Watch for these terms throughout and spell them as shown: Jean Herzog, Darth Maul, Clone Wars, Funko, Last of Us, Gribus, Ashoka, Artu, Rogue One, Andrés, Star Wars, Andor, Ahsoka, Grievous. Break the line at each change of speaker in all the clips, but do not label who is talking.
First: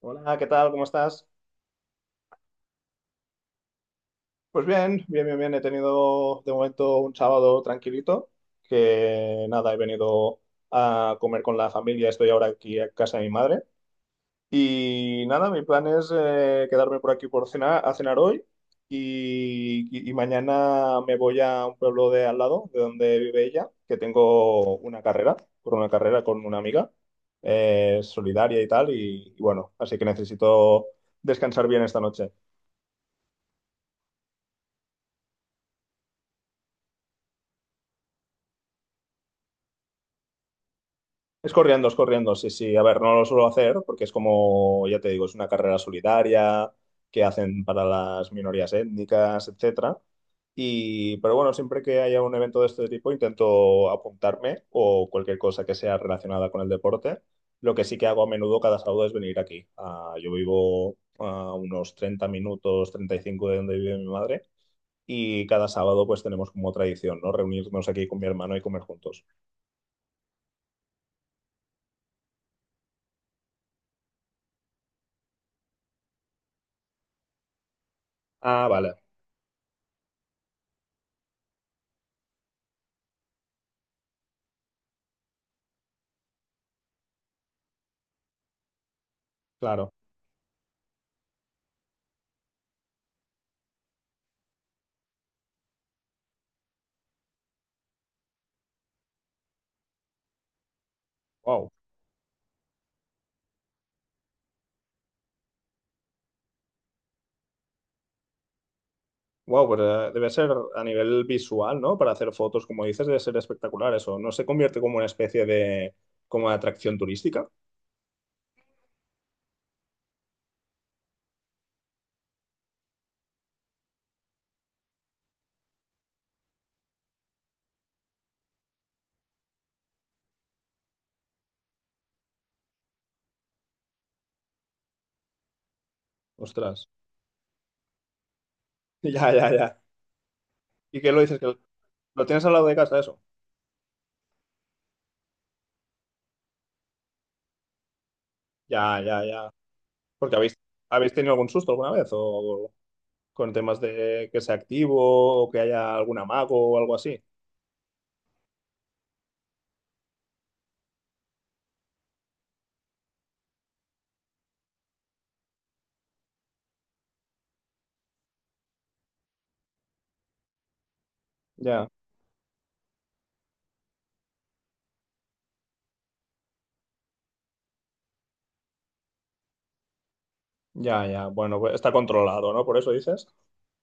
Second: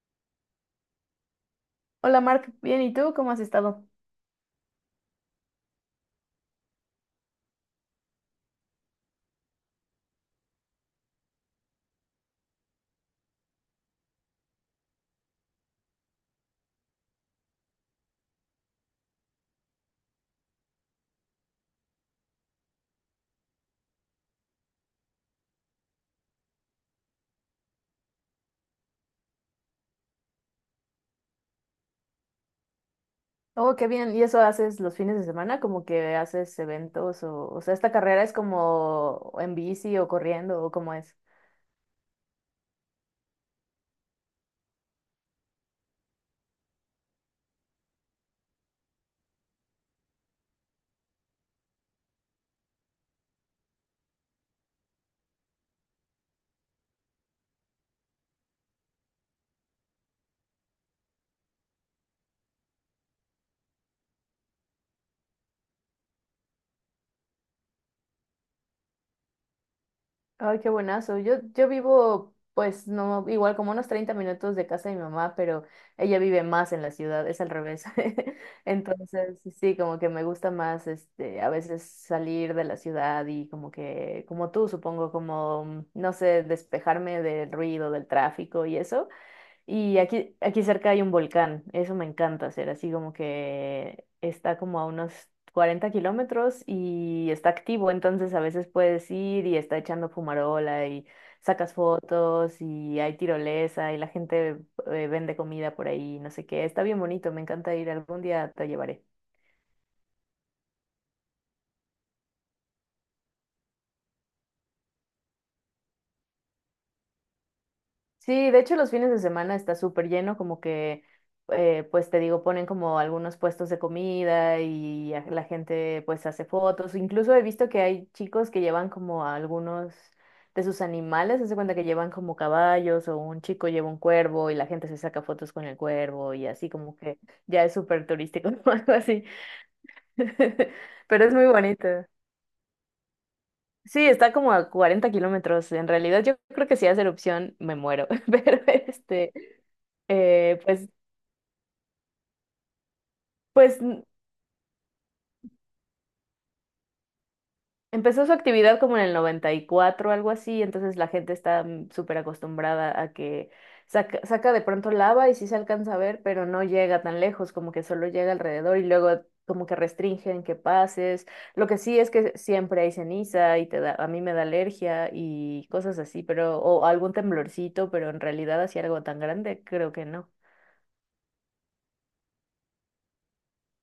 Hola, ¿qué tal? ¿Cómo estás?
Hola Mark, bien, ¿y tú cómo has estado?
Pues bien, bien, bien, bien. He tenido de momento un sábado tranquilito, que nada, he venido a comer con la familia, estoy ahora aquí a casa de mi madre. Y nada, mi plan es quedarme por aquí por cenar, a cenar hoy y mañana me voy a un pueblo de al lado, de donde vive ella, que tengo una carrera, por una carrera con una amiga solidaria y tal, y bueno, así que necesito descansar bien esta noche.
Oh, qué bien, ¿y eso haces los fines de semana? Como que haces eventos o sea, esta carrera es como en bici o corriendo o cómo es.
Es corriendo, sí, sí. A ver, no lo suelo hacer porque es como, ya te digo, es una carrera solidaria que hacen para las minorías étnicas, etcétera. Y, pero bueno, siempre que haya un evento de este tipo intento apuntarme o cualquier cosa que sea relacionada con el deporte. Lo que sí que hago a menudo cada sábado es venir aquí. Ah, yo vivo a unos 30 minutos, 35 de donde vive mi madre. Y cada sábado pues tenemos como tradición, ¿no? Reunirnos aquí con mi hermano y comer juntos.
Ay, qué buenazo. Yo vivo, pues, no, igual como unos 30 minutos de casa de mi mamá, pero ella vive más en la ciudad, es al revés.
Ah, vale,
Entonces, sí, como que me gusta más, este, a veces salir de la ciudad y como que, como tú, supongo, como, no sé, despejarme del ruido, del tráfico y eso.
claro.
Y aquí cerca hay un volcán, eso me encanta hacer, así como que está como a unos 40 kilómetros y está activo, entonces a veces puedes ir y está echando fumarola y
Wow.
sacas fotos y hay tirolesa y la gente vende comida por ahí, no sé qué, está bien bonito, me encanta ir, algún día te llevaré.
Wow, pues debe ser a nivel visual, ¿no? Para hacer fotos, como dices, debe ser espectacular eso. ¿No se convierte como una especie de, como de atracción turística?
Sí, de hecho los fines de semana está súper lleno, como que, pues te digo, ponen como algunos puestos de comida y la gente pues hace fotos. Incluso he visto que hay chicos que llevan como a algunos de sus animales, se cuenta que llevan como caballos o un chico lleva un cuervo y la gente se saca fotos con el cuervo y así
Ostras.
como que ya es súper turístico o algo así.
Ya, ya, ya. ¿Y qué lo
Pero es
dices? ¿Que
muy bonito.
lo tienes al lado de casa eso?
Sí, está como a 40 kilómetros. En realidad yo creo que si hace erupción me muero, pero
Ya, ya,
este...
ya. Porque habéis,
Eh, pues,
¿habéis tenido algún susto alguna vez? ¿O con temas
pues
de que sea activo o que haya algún amago o algo así?
empezó su actividad como en el 94, algo así, entonces la gente está súper acostumbrada a que saca, saca de pronto lava y sí se alcanza a ver, pero no llega tan lejos, como que solo llega alrededor y luego como que restringen que pases. Lo que
Ya,
sí es que siempre hay ceniza y te da, a mí me da alergia y cosas así, pero, o algún temblorcito, pero en realidad así algo tan grande, creo que no.
ya, ya. Bueno, pues está controlado, ¿no? Por eso dices.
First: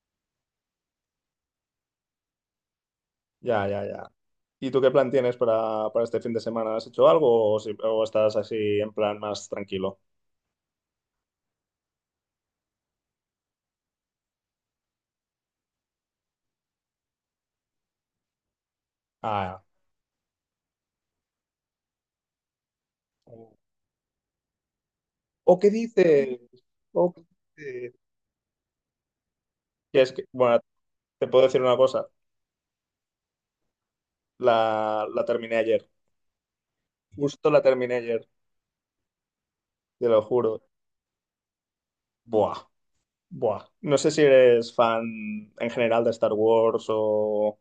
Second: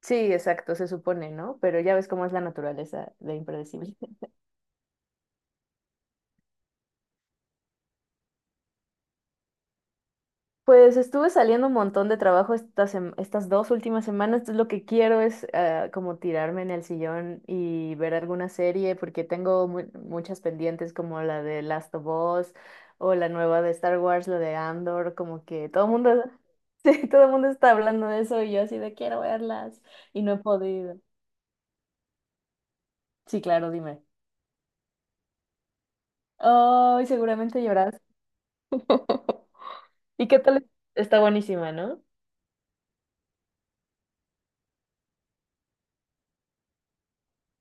Sí, exacto, se supone, ¿no? Pero ya ves cómo es la naturaleza de
Ya, ya,
impredecible.
ya. ¿Y tú qué plan tienes para este fin de semana? ¿Has hecho algo o, o estás así en plan más tranquilo?
Pues estuve saliendo un montón de trabajo estas dos últimas semanas, entonces lo que quiero es como tirarme en el sillón y ver alguna serie porque
Ah,
tengo muchas pendientes como la de Last of Us o la nueva de Star Wars, la de Andor, como
¿o
que
qué
todo el mundo,
dices?
sí,
¿O qué
todo el mundo está
dices?
hablando de eso y yo así de quiero verlas
Y es
y
que,
no he
bueno,
podido.
te puedo decir una cosa.
Sí, claro, dime.
La terminé ayer.
Ay,
Justo la
seguramente lloras.
terminé ayer, te lo
¿Y qué
juro.
tal? Está buenísima, ¿no?
Buah, buah. No sé si eres fan en general de Star Wars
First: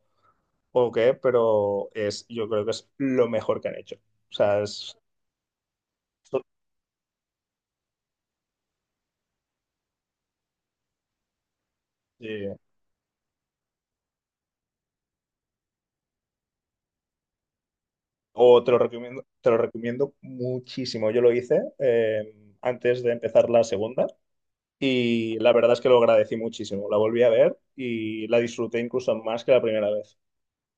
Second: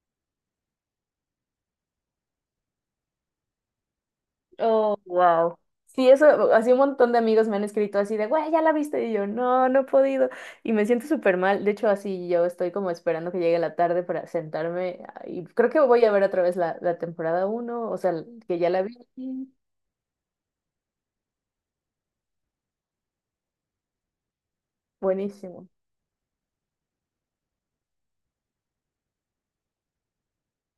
o qué, pero es, yo creo que es lo mejor que han hecho. O sea, es...
Oh, wow. Sí, eso, así un montón de amigos me han escrito así de, güey, ya la viste. Y yo, no, no he podido. Y me siento súper mal. De hecho, así yo
Sí.
estoy como esperando que llegue la tarde para sentarme. Y creo que voy a ver otra vez la temporada uno, o sea, que
O
ya la vi.
te lo recomiendo muchísimo. Yo lo hice antes de empezar la segunda y la
Buenísimo.
verdad es que lo agradecí muchísimo. La volví a ver y la disfruté incluso más que la primera vez.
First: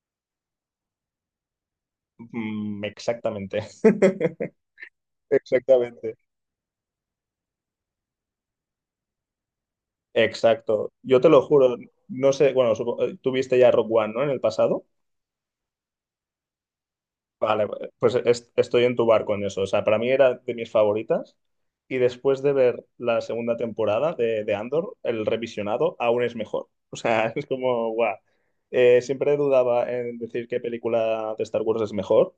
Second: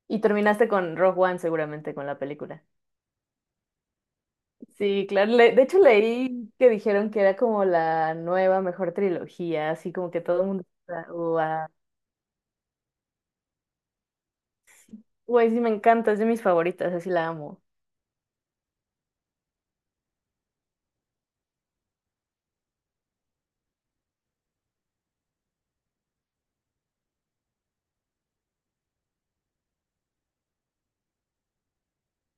Y terminaste con Rogue One, seguramente, con la película.
Mm, exactamente.
Sí, claro. De hecho,
Exactamente.
leí que dijeron que era como la nueva mejor trilogía, así como que todo el mundo
Exacto.
está,
Yo te lo
"Guau".
juro, no sé, bueno, tuviste ya Rock One, ¿no? En el pasado.
Güey, sí, me encanta, es de mis favoritas, así la amo.
Vale, pues estoy en tu barco en eso. O sea, para mí era de mis favoritas. Y después de ver la segunda temporada de Andor, el revisionado aún es mejor. O sea, es como, guau. Siempre dudaba en decir qué película de Star Wars es mejor.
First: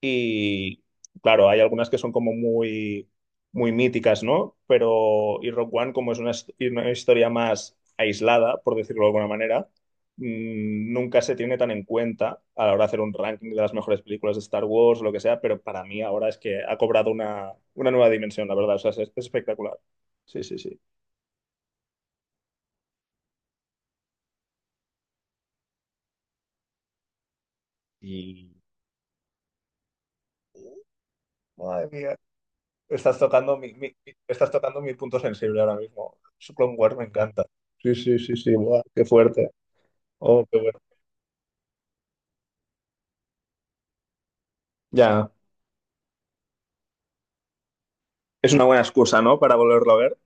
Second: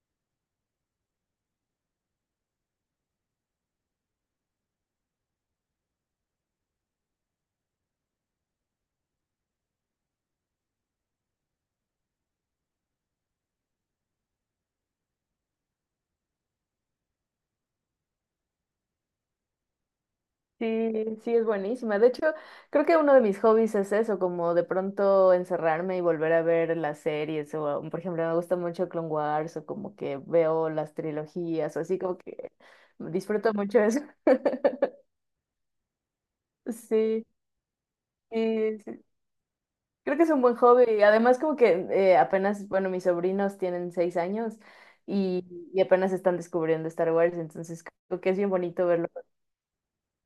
Y claro, hay algunas que son como muy, muy míticas, ¿no? Pero, y Rogue One, como es una, una historia más aislada, por decirlo de alguna manera mm, nunca se tiene tan en cuenta a la hora de hacer un ranking de las mejores películas de Star Wars o lo que sea, pero para mí ahora es que ha cobrado una nueva dimensión, la verdad. O sea, es espectacular. Sí, sí, sí.
Sí, sí, es buenísima. De hecho, creo que uno de mis hobbies es eso, como de pronto encerrarme y volver a ver las series. O, por ejemplo, me
Y
gusta mucho Clone Wars o como que veo las trilogías o
madre
así
mía,
como que disfruto mucho eso.
estás tocando mi punto sensible ahora mismo. Su Clone Wars me
Sí,
encanta. Sí, sí, sí, sí,
sí,
buah, qué
sí.
fuerte.
Creo que es un
Oh,
buen
qué bueno.
hobby. Además, como que apenas, bueno, mis sobrinos tienen 6 años
Ya,
y, y apenas están descubriendo Star Wars, entonces creo que es bien
es una buena
bonito verlo.
excusa, ¿no? Para volverlo a ver.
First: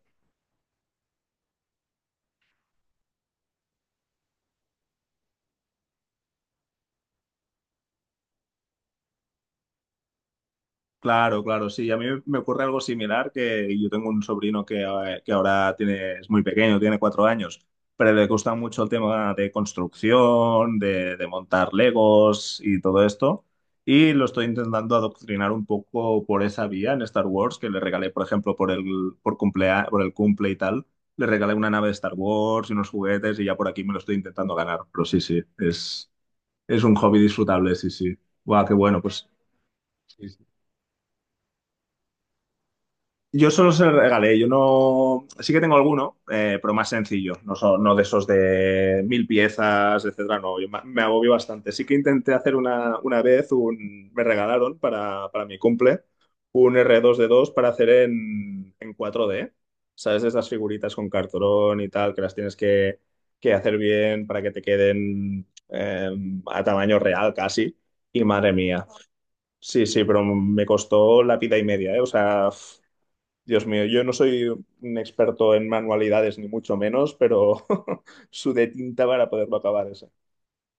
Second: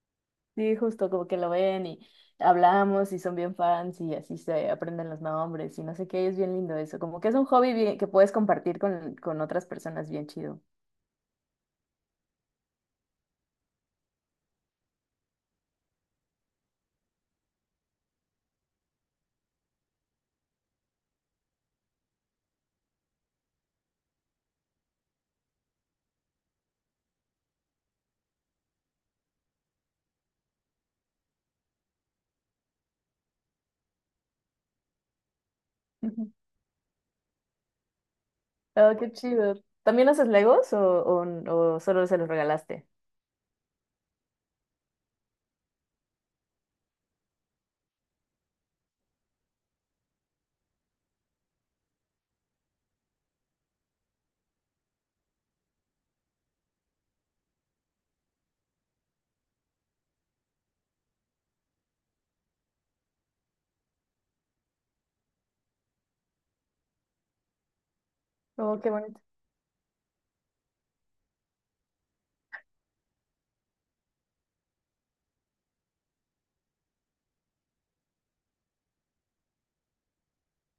Sí, justo como que lo ven y hablamos y son bien fans y así se aprenden los nombres y no sé qué, es bien lindo eso, como que es un hobby bien- que puedes compartir con otras personas, bien chido.
Claro, claro, sí. A mí me ocurre algo similar que yo tengo un sobrino que ahora tiene, es muy pequeño, tiene 4 años, pero le gusta mucho el tema de construcción, de montar Legos y todo esto. Y lo estoy intentando adoctrinar un poco por esa vía en Star Wars, que le regalé, por ejemplo, por el cumple y tal, le regalé una nave de Star Wars y unos juguetes y ya por aquí me lo estoy intentando ganar. Pero sí, sí,
Ujú.
es un hobby disfrutable, sí, sí. Guau, qué
Oh,
bueno,
qué
pues.
chido. ¿También
Sí,
haces
sí.
Legos o, o solo se los regalaste?
Yo solo se los regalé, yo no. Sí que tengo alguno, pero más sencillo. No, son, no de esos de 1.000 piezas, etcétera. No, yo me agobio bastante. Sí que intenté hacer una vez, un... me regalaron para mi cumple un R2-D2 para hacer en 4D. ¿Sabes? Esas figuritas con cartón y tal, que las tienes que hacer bien para que te queden a tamaño real casi. Y madre
Oh,
mía.
qué bonito.
Sí, sí, pero me costó la pita y media, ¿eh? O sea, Dios mío, yo no soy un experto en manualidades, ni mucho menos, pero sudé tinta para poderlo acabar ese.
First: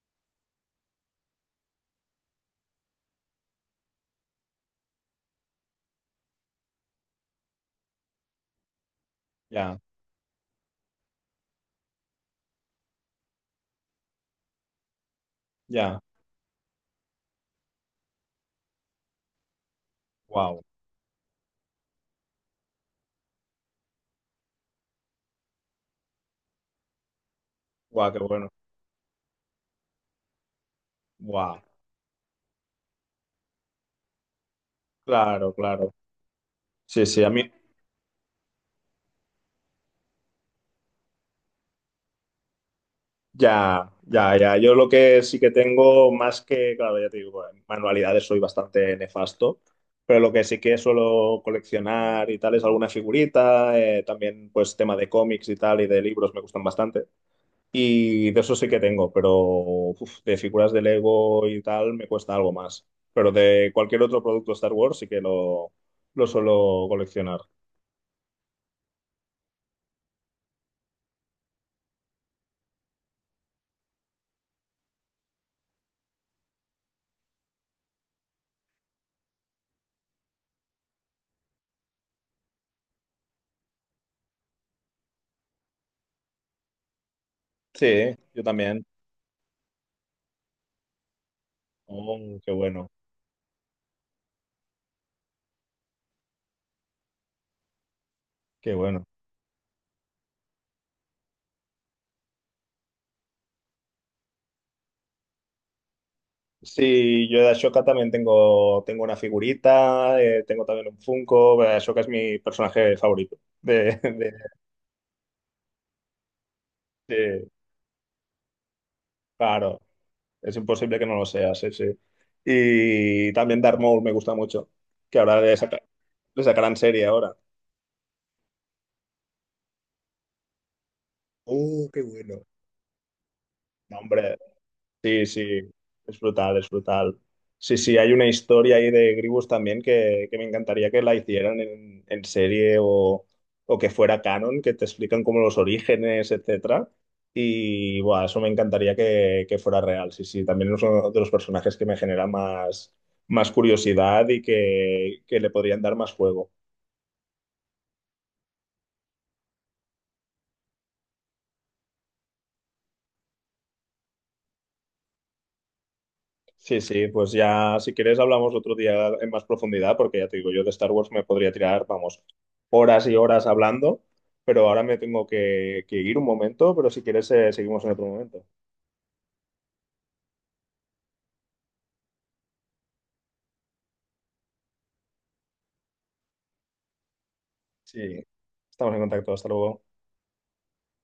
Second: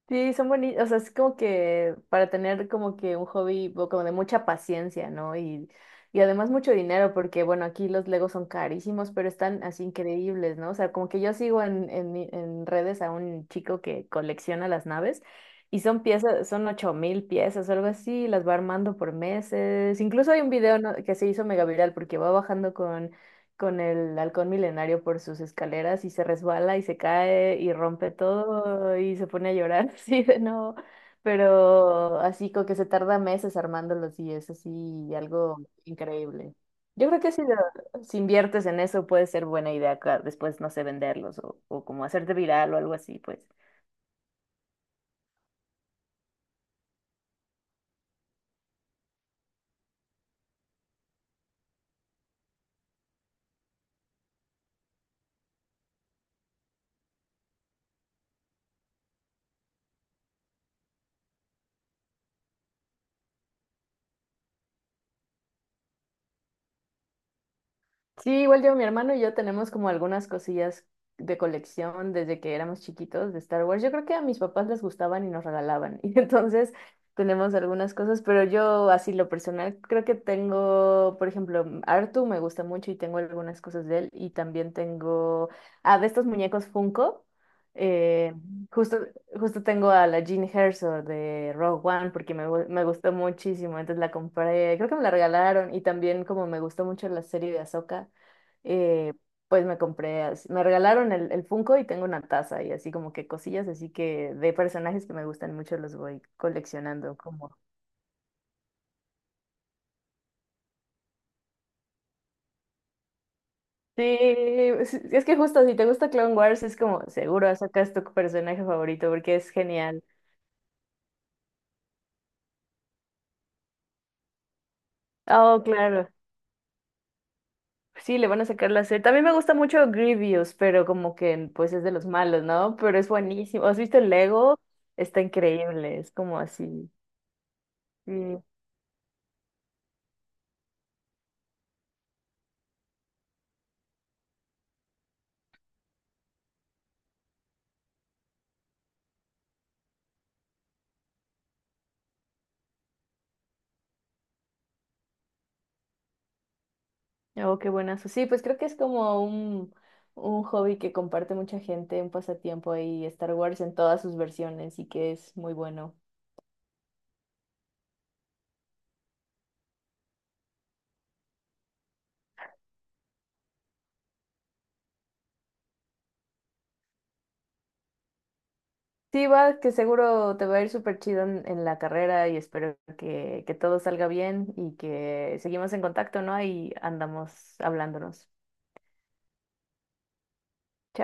Sí, son bonitos, o sea, es como que para tener como que un hobby o como de mucha paciencia, ¿no? Y además mucho dinero, porque bueno, aquí los Legos son carísimos, pero están
Ya,
así increíbles, ¿no? O sea, como que yo sigo en redes a un chico que colecciona las naves y
ya.
son piezas, son 8.000 piezas o algo así, las va armando por meses. Incluso hay un
Wow.
video, ¿no?, que se hizo mega viral porque va bajando con el halcón milenario por sus escaleras y se resbala y se cae y
Wow,
rompe
qué bueno.
todo y se pone a llorar así de no,
Wow.
pero así como que se tarda meses armándolos y es así
Claro,
algo
claro.
increíble.
Sí,
Yo creo
sí, a
que si,
mí.
si inviertes en eso puede ser buena idea después, no sé, venderlos o, como hacerte viral o algo así, pues.
Ya, ya, ya. Yo lo que sí que tengo, más que, claro, ya te digo, en manualidades soy bastante nefasto, pero lo que sí que suelo coleccionar y tal es alguna figurita, también pues tema de cómics y tal y de libros me gustan bastante. Y de eso sí que tengo, pero uf, de figuras de Lego y tal me cuesta algo más. Pero de cualquier otro producto Star Wars sí que lo suelo coleccionar.
Sí, igual yo, mi hermano y yo tenemos como algunas cosillas de colección desde que éramos chiquitos de Star Wars. Yo creo que a mis papás les gustaban y nos regalaban. Y entonces tenemos algunas cosas, pero yo así lo personal creo que tengo, por ejemplo, Artu me gusta mucho y tengo algunas cosas de él. Y también tengo, de estos muñecos Funko.
Sí,
eh,
yo también.
justo Justo tengo a la Jean Herzog de Rogue One porque
Oh, qué
me
bueno,
gustó muchísimo, entonces la compré, creo que me la regalaron y también como me gustó mucho la serie de Ahsoka,
qué bueno.
eh, pues me regalaron el Funko y tengo una taza y así como que cosillas, así que de personajes que me gustan mucho los voy coleccionando
Sí, yo de
como...
Ashoka también tengo, tengo una figurita, tengo también un Funko. Ashoka es mi personaje favorito. De,
Sí,
de-
es que justo si te gusta Clone Wars es como
de-
seguro Ahsoka es tu personaje favorito porque es
claro,
genial.
es imposible que no lo sea, sí, sí. Y también Darth Maul me gusta mucho, que ahora
Oh, claro.
le sacarán serie ahora.
Sí, le van a sacar la serie. También me gusta mucho Grievous, pero como que pues es
Oh,
de
qué
los
bueno.
malos, ¿no? Pero es buenísimo. ¿Has visto
No,
el
hombre,
Lego? Está
sí, sí,
increíble, es
es
como
brutal, es
así.
brutal. Sí, sí, hay
Sí.
una historia ahí de Gribus también que me encantaría que la hicieran en serie o que fuera canon, que te explican como los orígenes, etcétera. Y bueno, eso me encantaría que fuera real. Sí, sí, también es uno de los personajes que me genera más, más curiosidad y que le podrían dar más juego.
Oh, qué buenazo. Sí, pues creo que es como un hobby que comparte mucha gente, un pasatiempo ahí, Star Wars en todas sus versiones y que es muy bueno.
Sí, sí, pues ya si quieres hablamos otro día en más profundidad, porque ya te digo, yo de Star Wars me podría tirar, vamos, horas y horas hablando, pero ahora me tengo que ir un momento, pero si quieres seguimos en otro momento.
Sí, va, que seguro te va a ir súper chido en la carrera y espero que, todo salga bien y que seguimos en contacto, ¿no? Ahí andamos
Sí,
hablándonos.
estamos en contacto, hasta luego.